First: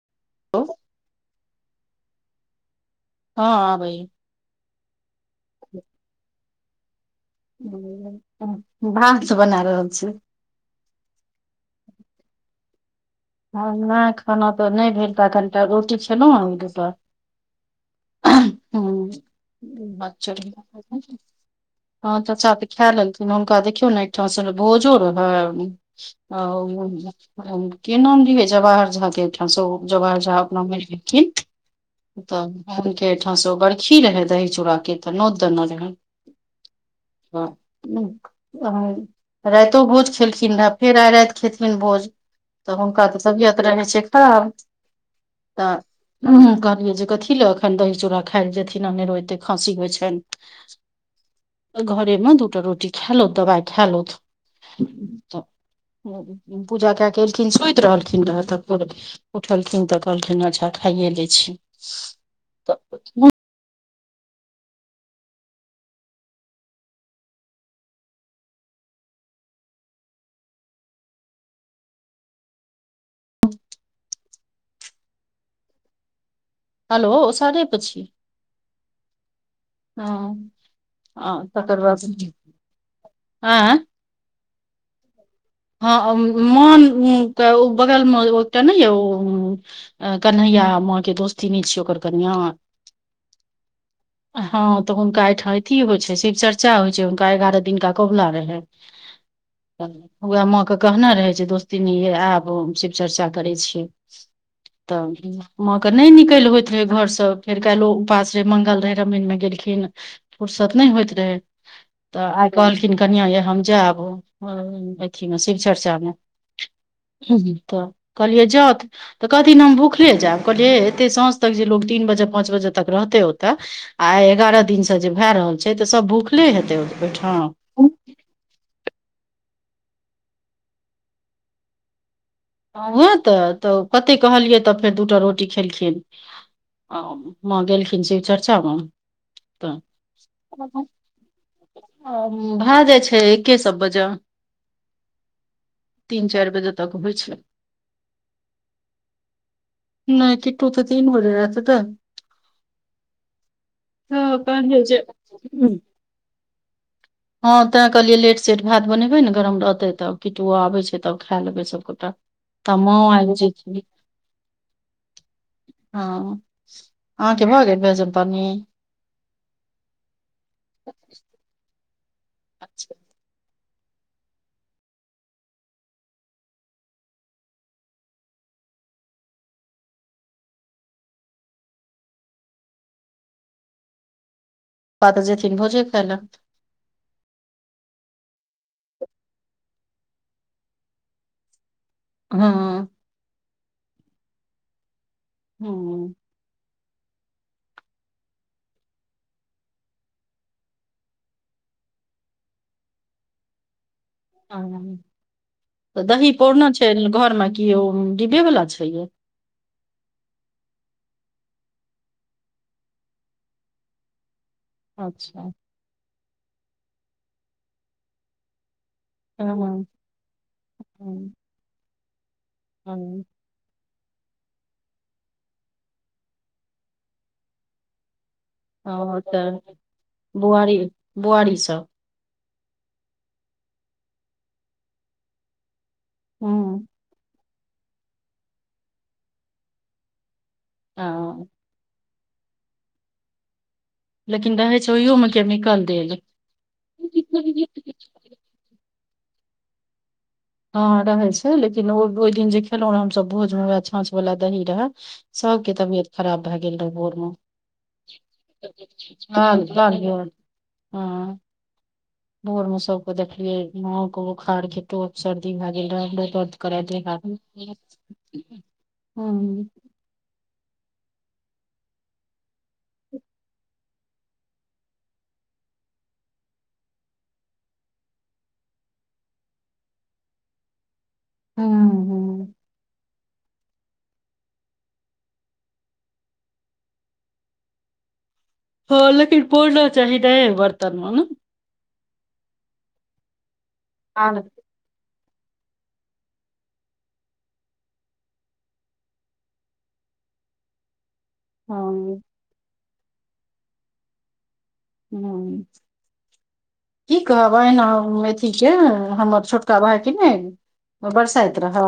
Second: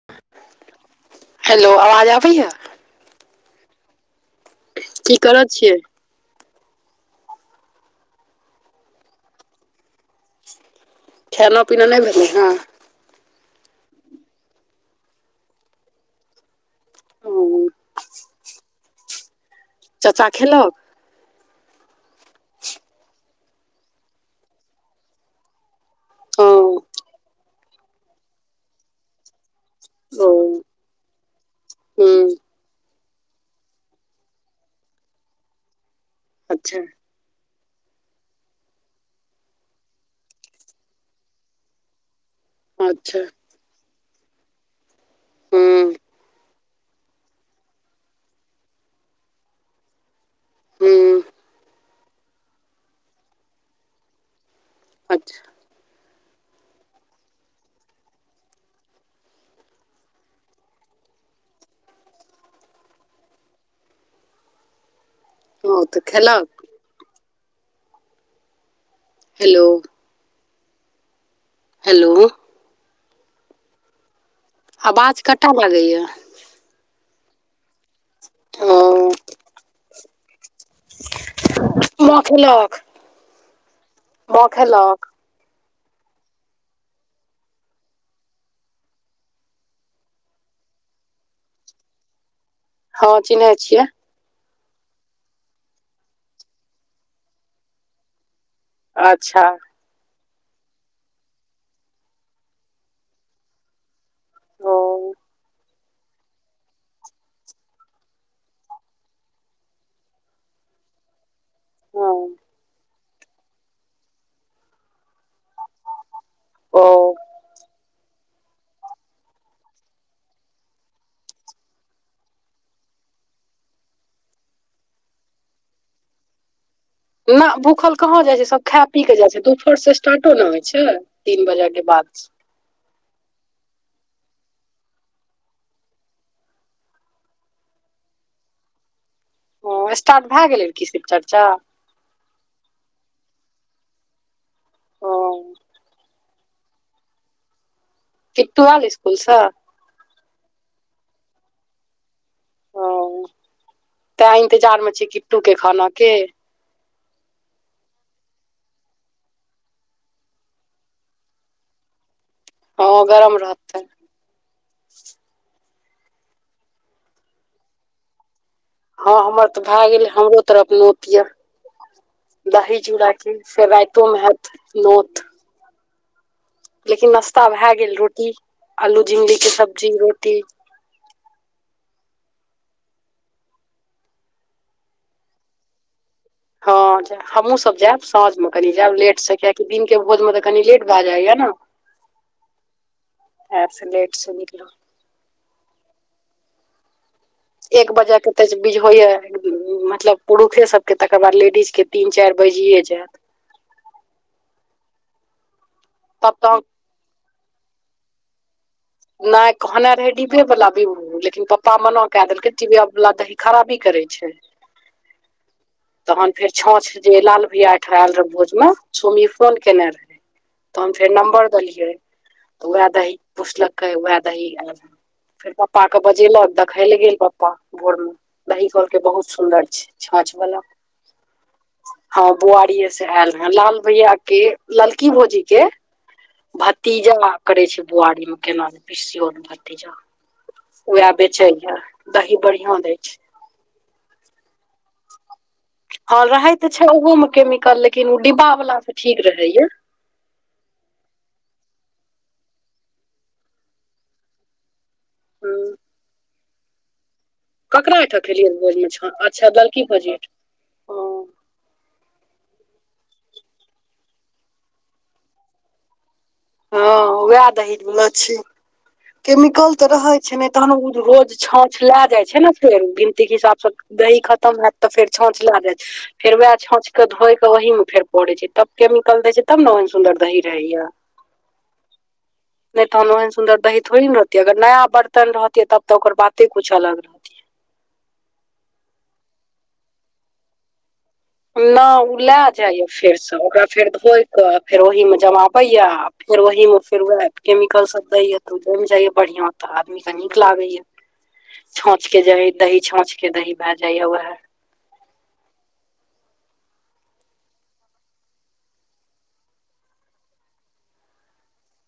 [unintelligible] [unintelligible] Hello आवाज आबैय हँ आबैय की करय छियै [unintelligible] भांस बना रहल छी खेना पीना नै भेलै हें ह नै खाना तऽ नै भेल ता कनिटा रोटी खेलौ हें ओ [unintelligible] [inaudible] चाचा खेलक ह चचा तऽ खै लेलखिन हुनका देखियौ न एकठां से भोजो रहय हँ ओ [unintelligible] के नाम लिये जवाहर झा कें अहिठाम से भोज जवाहर ओ झा अपना [unintelligible] गेलखिन हुँ तब हुनकेँ ओहिठां से ओ बर्खी रहै दही चूड़ा केँ तऽ नोत देने रहै अच्छा [unintelligible] राइतो भोज खेलखिन रहे फेर आइ राइत खेथिन भोज तऽ हुनका अच्छा तऽ तबियत रहैत छै खराब [inaudible] हुँ तऽ कहलिये जे कथी ले एखन दही चूड़ा खाय लऽ जेथिन अनेरो एते खाँसी होय छैन हुँ घरे में दूटा रोटी खाय लौथ दबाइ खाय लौथ [inaudible] अच्छा [inaudible] पूजा कै कऽ केलखिन सुइत रहलखिन रह तऽ उठलखिन तऽ कहलखिन अच्छा खाइये ले छी [unintelligible] हँ उऽ तऽ खेल कऽ हेलो हेलो आवाज कट लागैय हेलो ओसारे पर छि [unintelligible] माँ खेलक [unintelligible] माँ खेल कऽ हँ माँ के ओ बगलमे ओटा नै य ओ अ कन्हैया माँ के दोस्तीनी छै ओकर कानियाँ हँ चिन्है छियै हँ तऽ हुनका एहिठाम अथी होइ छै शिव चर्चा होइ छै हुनका एगारह दिनका कोबला रहै अच्छा तऽ उएह माँ कऽ कहने रहै जे दोस्तीनी ऐब शिव चर्चा करै छि ओ [inaudible] तऽ माँ कऽ नै निकैल होइत रहे घर स फेर काइलो उपास रहय मंगल रहय रामायण में गेलखिन फुुरसत नै होइत रहै हँ तऽ आइ कहलखिन कनिया यै हम जैब अथी मे शिव चर्चा मे ओ [inaudible] तऽ कहलियै जाउथ तऽ कहथिन हम भुखले जैब कहलियै हे एतेक साँझ तक जे लोको तीन बजे पाँच बजे तक रहतै ओतऽ आइ एगारह दिन से जे भए रहल छै तऽ सब भूखले हेतै ओ ओइठाम ना भूखल कहाँ जाइ छै सब खै पी के जाइ छै दुपहर से स्टार्टो न होइ छै तीन बजे केँ बाद हँ वैह तऽ तऽ कते कहलियै तऽ फेर दूटा रोटी खेलखिन माँ गेलखिन शिवचर्चा मऽ तऽ ओ स्टार्ट भए गेलै की शिव चर्चा भए जाइ छै एके सब बजअ ओ तीन चाइर बजे तक होइ छै किटु एल इसकुल सँ नई किट्टू तऽ तीन बजे ऐत नऽ ओ हँ तैं कहलियै इन्तजारमे जे छी किट्टू के हुँ खाना के हँ ते कहलियै लेट सेेट भात बनेबे नऽ गरम रहते तऽ कट्टूओ आबे छै तब खैय लेबे सब गेटा ता हँ माँओ आईब गरम जेत्थिन रहतै हँ अहाँ केँ भऽ गेल भोजन पानी हँ हमर तऽ भए गेल हमरो तरफ नोत य दही अच्छा, चूड़ा केँ फेर राइतो मे हैत नोत लेकिन नाश्ता भैय गेल रोटी आलू झिगली केँ सब्जी रोटी पपा तऽ जेथिन भोजे खाय लऽ हँब जेय हमहुँ सब जैब साँझ मऽ कनि जैब लेट सँ कियकि दिन केँ भोजमे तऽ कनि लेट भए जाइय नऽ हँ ओहै सँ लेट सँ निकलब हुँ एक बजे केँ तऽ बीज होइ यऽ मतलब पुरुखे सब केँ तकर बाद लेडीज केँ तीन चाइर बाजिये जैत हँ तऽ दही तब तऽ पौरना छै घर मऽ की ओ डिब्बे वला छै ये नय कहने रहय डिब्बे वाला विभू लेकिन पपा मना कै देलकै टिबिया वाला दही खराबी करै छै। अच्छऽ तहन फेर छाँछ जे लाल भैया अइठा ऐल रहै भोज मे सोमी हँ फोन हँ केने रहैय तहन फेर हँ नम्बर देलियै तऽ वैह दही हँ पुछलक कहै वैह दही ऐल‌ फेर पपा कऽ बजेलक देखै लऽ गेल पपा भोर मऽ दही कहलकै बहुत तऽ सुन्दर छै छाँछ वला। बुआरी बुआरी सब हँ बुआरीेए सँ ऐल रहैय लाल भैया केँ ललकी भौजी केँ हूँ भतीजा करय छै बुआरी मऽ केना नै पिसियौत भतीजा वैह हँ बेचै य दही बढ़िया दै छै। लेकिन रहै छौ ओहियोमे केमिकल देल हँ रहे तऽ छै ओहो मऽ केमिकल लेकिन ओ डिब्बा वाला सँ ठीक रहैय। हँ रहय छै लेकिन ओ ओइ दिन जे खेलो रहो हम सब भोजमे वैह छाँछ वाला दही रहै हूँ सबके तबियत खराब भए गेल रहै भोर मऽ ककरा ओहिठाम खेलियै भोज मे अच्छा हँ ललकी भौजी [unintelligible] ओहिठाम हँ भोर मऽ सब कऽ देखलियै नाक बोखार केँ टेक सर्दी भए गेल रहै [unintelligible] करैत हँ देह हँ हाँथ वएह मे दही मिलल छी हुँ केमिकल तऽ रहै छै नै तहन उ रोज छाँछ लए जाइ छै नऽ फेन गिनती केँ हिसाबसँ दही खतम हैत तऽ फेर छाँछ लेय जैत। फेर वैह छाँछ कऽ धोए कऽ ओहिमे फेर पोरैय छै तब केमिकल देै छै तब नऽ ओहन सुंंदर दही रहैय। हुँ नय तहन ओहन सुन्दर दही थोड़ी नऽ रहतिये अगर नया बर्तन रहतिये तब तऽ ओकर बाते कुछ अलग रहतियै हँ लेकिन पोरना चाहि नये बर्तन मे नऽ नै ओ लए जाइयै फेरसँ ओकरा फेर धोइ आर कऽ फेर ओहि मे जमाबय या फेर ओहिमे फेर वैह केमिकल सभ दय या ते जैम जाय या बढ़िया तऽ आदमी के नीक लागे या छाछ हँ के दही दही छाछ के दही भै जाय यै वएहे। हू कि कहबैन हम अथी के हमर छोटका भाय कि ने ओ बरसाइत रहय।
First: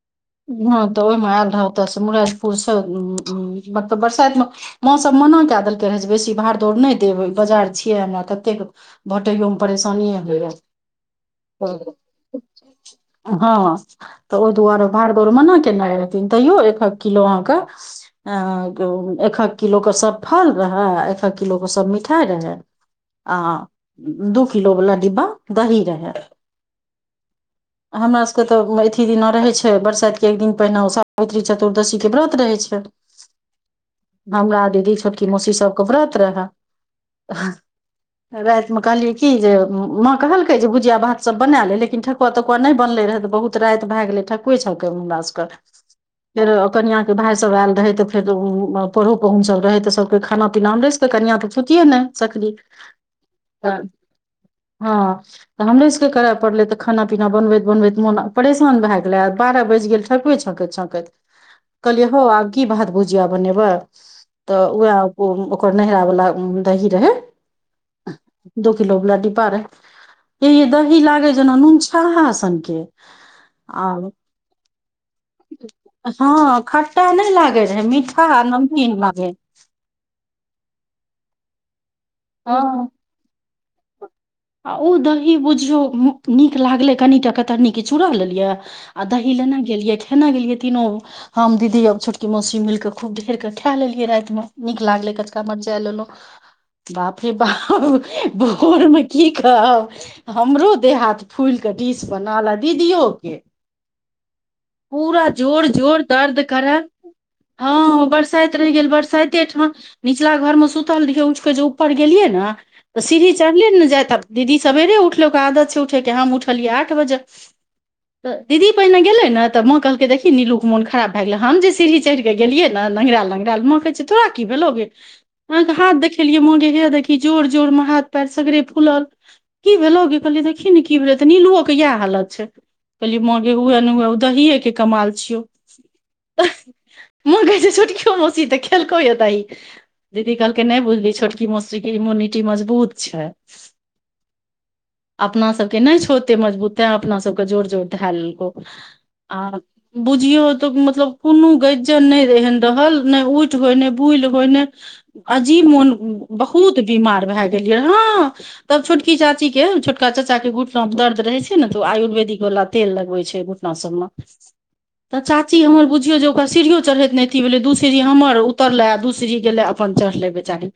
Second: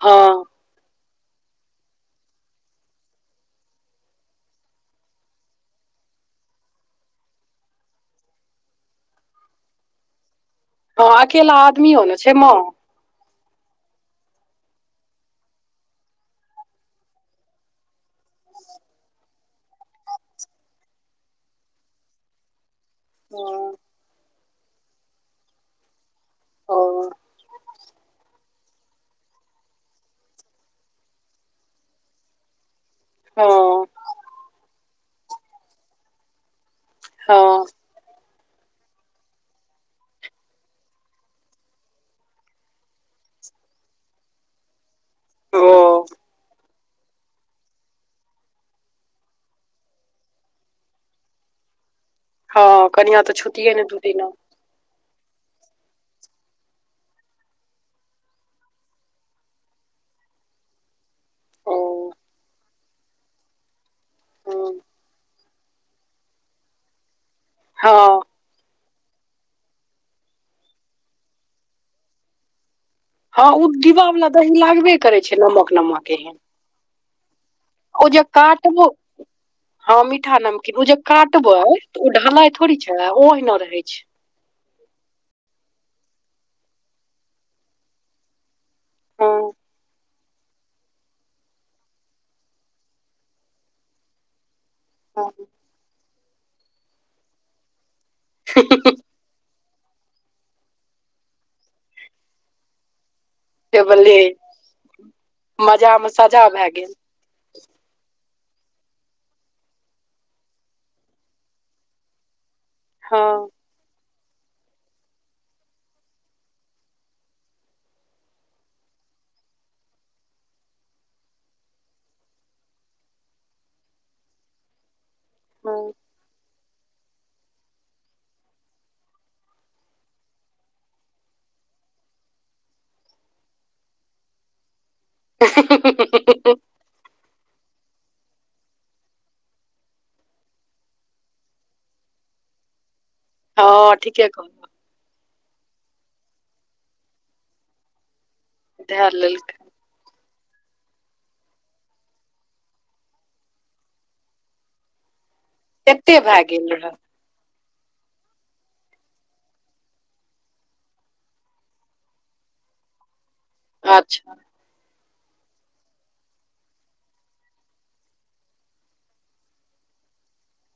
ह ह तऽ ओहिमे आयल रह ओतयसँ मुराइद पुरसँ उमम मतलब बरसाइत मे माँ सब मना के देलकै रहे जे बेसी भाड़ दौड़ नहि देबय बजार छियै ने हमरा ततेक बाटैयोमे परेशानिए होइ रहय हँ अकेला आदमी हो ने छै माँ ह हँ तऽ ओहि दुआरे भाड़दौर मना केने रहथिन तैयो एक एक किलो अहाँकेँ अ एक एकक किलो सभ फल रहए एकक किलो ओ सभ मिठाइ रहै आ ओ दू किलो वला डिब्बा दही रहै। हमरा सभ सभके तऽ मे अथी दिना रहै छै बरसाइतके एक दिन पहिने सावित्री चतुर्दशीके व्रत रहै छै हँ हमरा दीदी छोटकी मौसी सभके व्रत रहय। हँ हह रातिमे कहलियै की जे माँ कहलके जे भुजिया भात सभ बनै ले लेकिन ठक ठकुआ तकुआ तो नहि बनले रहे बहुत राति भए गेलै ठकुए छकैमे हमरा सभके ओ फेर कनिया के भाय सभ आएल रहय त फेर त उउहूमे पढ़ो पाहुन सभ रहय त सभके खाना पीना हमरे सभके छुतिये न हँ कनिया तऽ छुतिये ने दू दिना ह तऽ हमरे सभके करय पड़लै तऽ खाना पीना बनबैत बनबैत मोन परेशान भए गेलै आ बारह बाजि गेल ठकुए छाकैत छाकैत ओ कहलियै हौ आब कि भात भुजिया बनेबै तऽ उएह ओकर नरावला दही रहे ह दू किलो वला डिब्बा रहे हे यै दही लागे जेना नून छाहा सनके। हँ ओ डिब वाला दही लागबे करे छै नमक नमक एहन। मिटा नहि लागे रहे ओ जे मीठा काटबो नमदीन लागे। हँ मीठा नमकीन ओ जे काटबै तऽ ओ ढालै थोड़ी हँ छै ओहिना रहे। ओ दही बुझियौ नीक लागलै कनिटा कतरनीक चूड़ा लेलियै। आधा हल हँ नहि गेलियैख नै गेलियै तीननो। हम दीदी आब छोटकी मौसी मिल कऽ खूब ढर कऽ खए लेलियै।। रातिमे नीक लागले हँ कचका मरचाई लेलहु बाप हे बाप भोर मे। कि कहब हमरो देह हाथ फूल के डिश बनाल दीदियओ के। से बले पूरा जोर मजा जोर मे दर्द सजा भए करे गेल हँ बरसाइते रहि गेल बरसाइते ठमा। निचला घरमे सुतलि उठ कऽ जे ऊपर गेलियै ने तऽ हँ सीढ़ी। चढ़लियै ने जा तऽ दीदी सवेरे उठल आदत छै उठेके हम उठलियै आठ बजे। दीदी पहिने गेले न तऽ माँ कहलकै देखी नीलू के मोन खराब भए गेले हम जे सीढ़ी चढ़ गेल। गेलिय नहीरा लंगरा माँ कहै छै तोरा की भेलो गे। अहाँकेँ हँ हाथ देखेलियै मंगे हे देखी जोर जोर मे हाथ पएर सगरे खुलल कि भेलो कि कहलियै देखी ने कि भेलै तऽ नीलुओ के इएह हालत छै। पहिल मोके उए नहिए उह दही के। माँ कहै छैय [unintelligible] खेलको ए तहि दीदी कहलक नहि बुझली छोटकि मसुरी के इम्यूनिटी मजबूत छै। ह ठीके कह। अपना सभके नहि छोते मजबूते अपना सभके जोर जोर धए लेलको धए आ। लेलकै बुझियौ त मतलब कोनो गरिजन नहि एहन रहल नहि उठि होय नहि भूल होय नहि। अजीब मोन एते भए गेल बहुत रहे बीमार भए गेलियै ह तब छोटकी चाची के छोटका चाचा के गुट मे दर्द रहे छै ने तऽ ओ आयुर्वेदिक वाला तेल लगवे छै सुन अच्छा तऽ चाची हमर बुझियो जे ओकरा सीढ़ियो चढ़ैत नै अी भेलै दू सीढ़ी हमर उतरले आ दू सीढ़ी गेले। अपन चढ़ले बेचारी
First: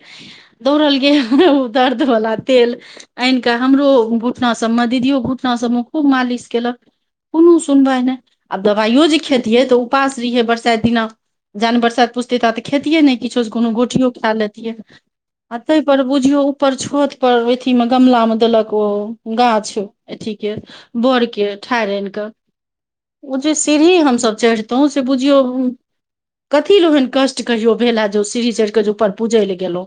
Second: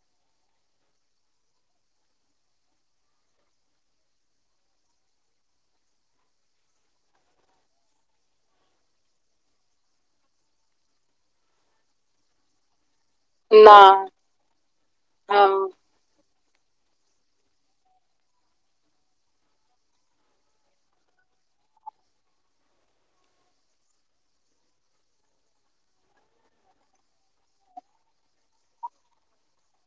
दौड़ल गे दर्द वाला तेल आनि कऽ हमरो घुटना सभमे दीदियो घुटना सभमे खूबकि मालिश केलक कोनो सुनबा नहि आब दबाइयो जे खेतियै तऽ उपास रहियै बरसाइत दिना। जान बरसात पु तऽ खेतिये ने किछो कोनो नहि गोठियो खा लेतियै हँ ताहि पर बुझियो ऊपर छोत। पर अथी मे गमला मे देलक ओ गाछ अथी के। बर के ठाइर आनि कऽ आ जे सीढ़ी हमसभ चढ़ितहुँ से बुझियौ। कथी लए ओहन कष्ट कहियो भेलए ज ओ सीढ़ी चढ़ि कऽ जे ऊपर पूजय लए गेलहु।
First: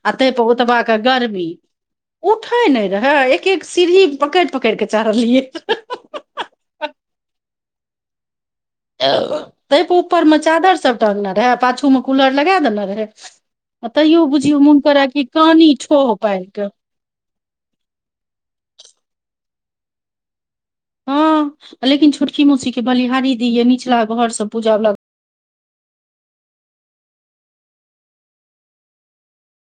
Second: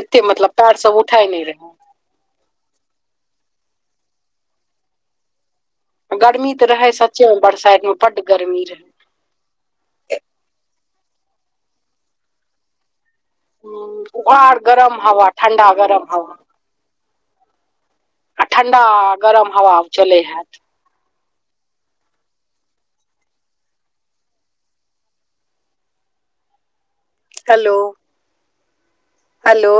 एते अते मतलब पहुतब पैर सब कऽ उठै नहि गर्मी रहै उठै नहि रहय एक एक सीढ़ी पकड़ि पकड़ि कऽ चढ़लियै। गर्मी तऽ रहे सच्चे मे बरसाड मे बड़ गर्मी रहे। ताहिप ऊपर मे चादर सभ टंगने रहे पाछू मे कूलर लगा देने रहे। आ तैयो उघार बुझियौ गरम मुननकोरा कऽ हवा ठण्डा कानी ठो गरम हवा पार कऽ। ठंडा गरम हवा चलै हैत। ह लेकिन छोटकी मोसी के बलिहारी दी ये निचला घर से पूजा वला। हेलो हेलो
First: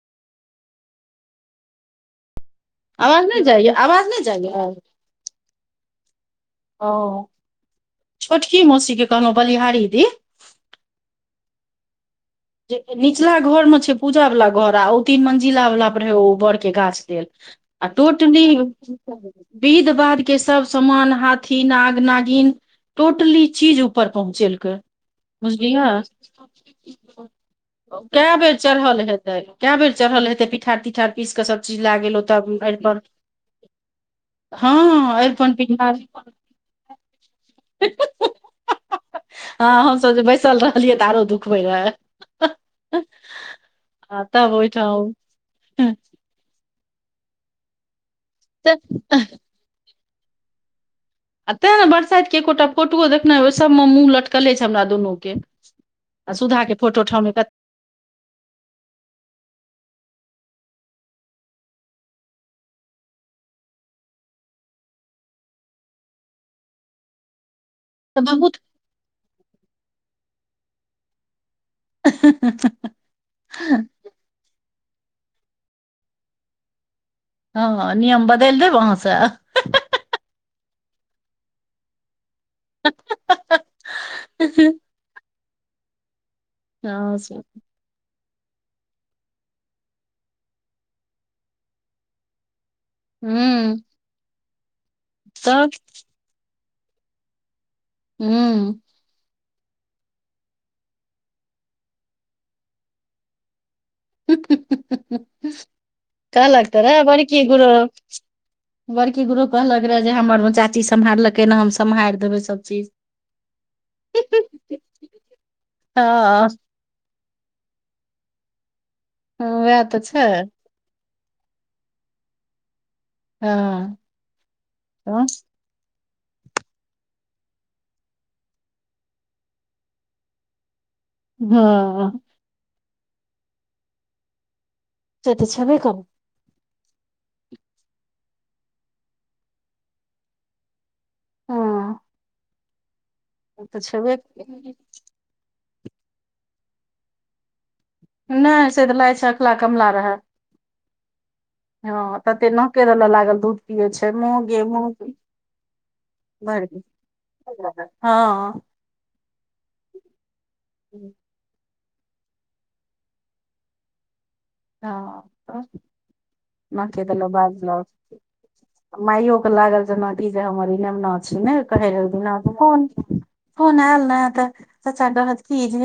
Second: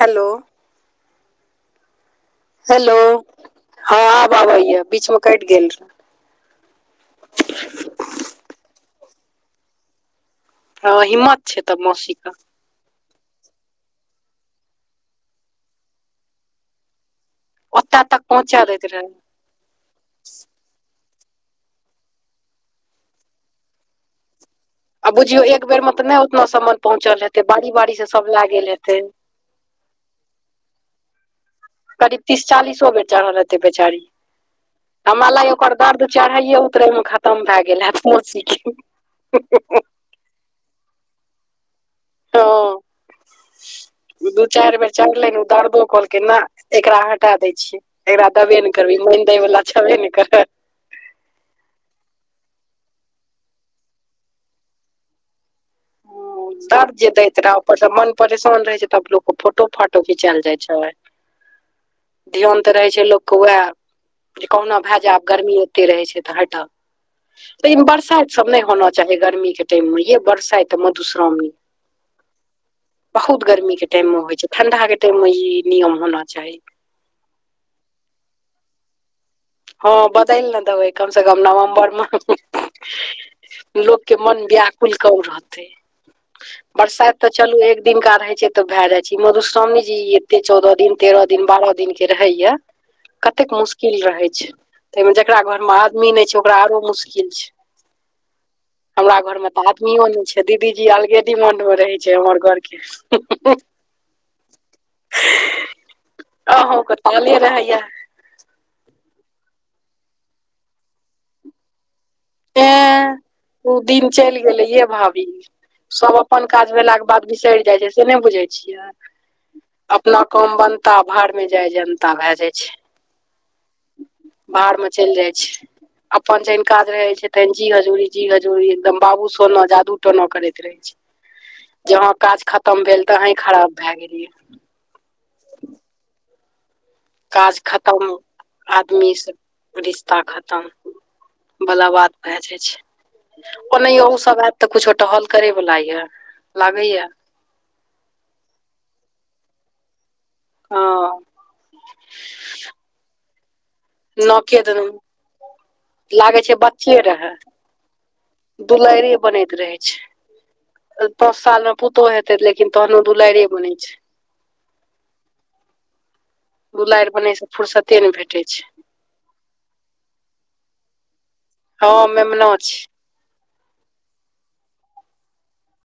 हेलो हेलो आवाज नहि जाइये ह आवाज नहि आब आबै जाइये य बीच मे कटि गेल रह ओ। [unintelligible] छोटकी मै शिक कहलहु बली हारीदी हैं हिम्मत छै तऽ मौसीके। जे निचला घर मे छै पूजा वला घर आ ओ तीन मंजिला वला पर रहै ओ बर के गाछ लेलऽ ओतऽ तक पहुँचा दैत रहे [unintelligible] विध बाध के सभ समान हाथी नाग नागिन टोटली चीज ऊपर पहुँचेलकै आ बुझियो एक बेर बुझलियै मे तऽ नहि ओतना सामान पहुंचल हेते बारी बारी से सभ कए लए बेर गेल चढ़ल हेते हेतै कए बेर चढ़ल हेते पिठार तिठार। पीस कऽ सब चीज लए गेल करीब तीस ओतऽ चालीसो अरिपन बेर चढ़ल रहतै बेचारी। हँ हमरा लागय हे अरिपन ओकर पिठार दर्द चढ़ाैए उतरै मे खतम भए गेल हैत मौसी के। ह हमस जे बैसल रहलियै तऽ आरो दुखबे रहे हा आ दू तब चारि बेर ओहिठाम चढ़लै ने ओ दर्दो केलके न एकरा हटा दै छियै एकरा देबे ने करबी तऽ ई मोइल दै वाला छबे ने करई आ ते आहे बरसाइत के एकोटा फोटोओ देखने हैवे सभमे मे मुँह लटकले छै हमरा दुनू के आ सुधाक के फोटो ठामे कत ता मन परेशान रहे छै तब लोक के फोटो फाटो घिंचायएल जाई छै ध्यान तऽ रहै छै लोक के वएह जे कहुना भए जायब गर्मी ओते रहै छै त हटाऊ त बरसाइत सभ बहुत नहि होना चाही गर्मी के टाइम मे यै बरसाइत मधुश्रावणी अ ह बहुत गर्मी के टाइम मे होई छै ठंडा के टाइम मे ई नियम होना चाही ह नियम बदलि देब अहाँ केँ ह बदल नहि देबै कम से कम नवम्बर मे लोक के मन व्याकुल कम रहते हँ बरसाइत तऽ से चलू एक दिन दिनका रहै छै तऽ भए जाई छै मधुश्रावी जी एते चौदह दिन तेरह दिन बारह दिन के रहैया कतेक हूँ मुश्किल रहै छै ताहिमे जकरा घर तब मे आदमी नहि छै ओकरा आरो मुश्किल छै हू। हमरा घर मे तऽ आदमियो नहि छै दीदी जी अलगे डिमाणंड मे रहे छै हमर घर के हू हू कहलक अहूँ के ताले रहैया [unintelligible] बड़की गुरु कहलक रहे जे हमर चाची सम्हारलकै नै हम सम्हारि देबे हे ओ दिन चलि गेलै ये भाभी सभ अपन हँ काज भेलाक के बाद बाद बिसरि जाइ छै से नहि बुझै छियै वएह तऽ छै अपना काम बन। नता भार मे जाय जनता भए जाई छै ह बाहर मे चलि जाई छै अपन जहन काज रहे छै तेन जी हजूरी जी हजूरी एकदम बाबू सोना जादू टना करे। जहा काज खतम भेल तही खराब भए गेल यै से तऽ छबे करय काज खतम आदमी से रिश्ता खतम। बला हँ बाद भऽ जाई छै ओ तऽ ओनाहीयो ओ छेबे सभ आयत तऽ करै। कुछो टहल करे वला ये लागे या नहि से तऽ लागै छै अखला कमला रहे ह ह तते नके रेलो लागल दू नके देलहु लागे छै बच्चे रहै ह दुलइरे बनैत रहै छै। साल मे पुतहु हेतै लेकिन तहनो दुलारि बनै छै [unintelligible] बुलारि बनैसँ फुरसते नहि भेटै छै माइयो के लागल जे ने जे हमर इमना छी ने हँ मेमना छै कहन फनल नहि तऽ चग ह कीज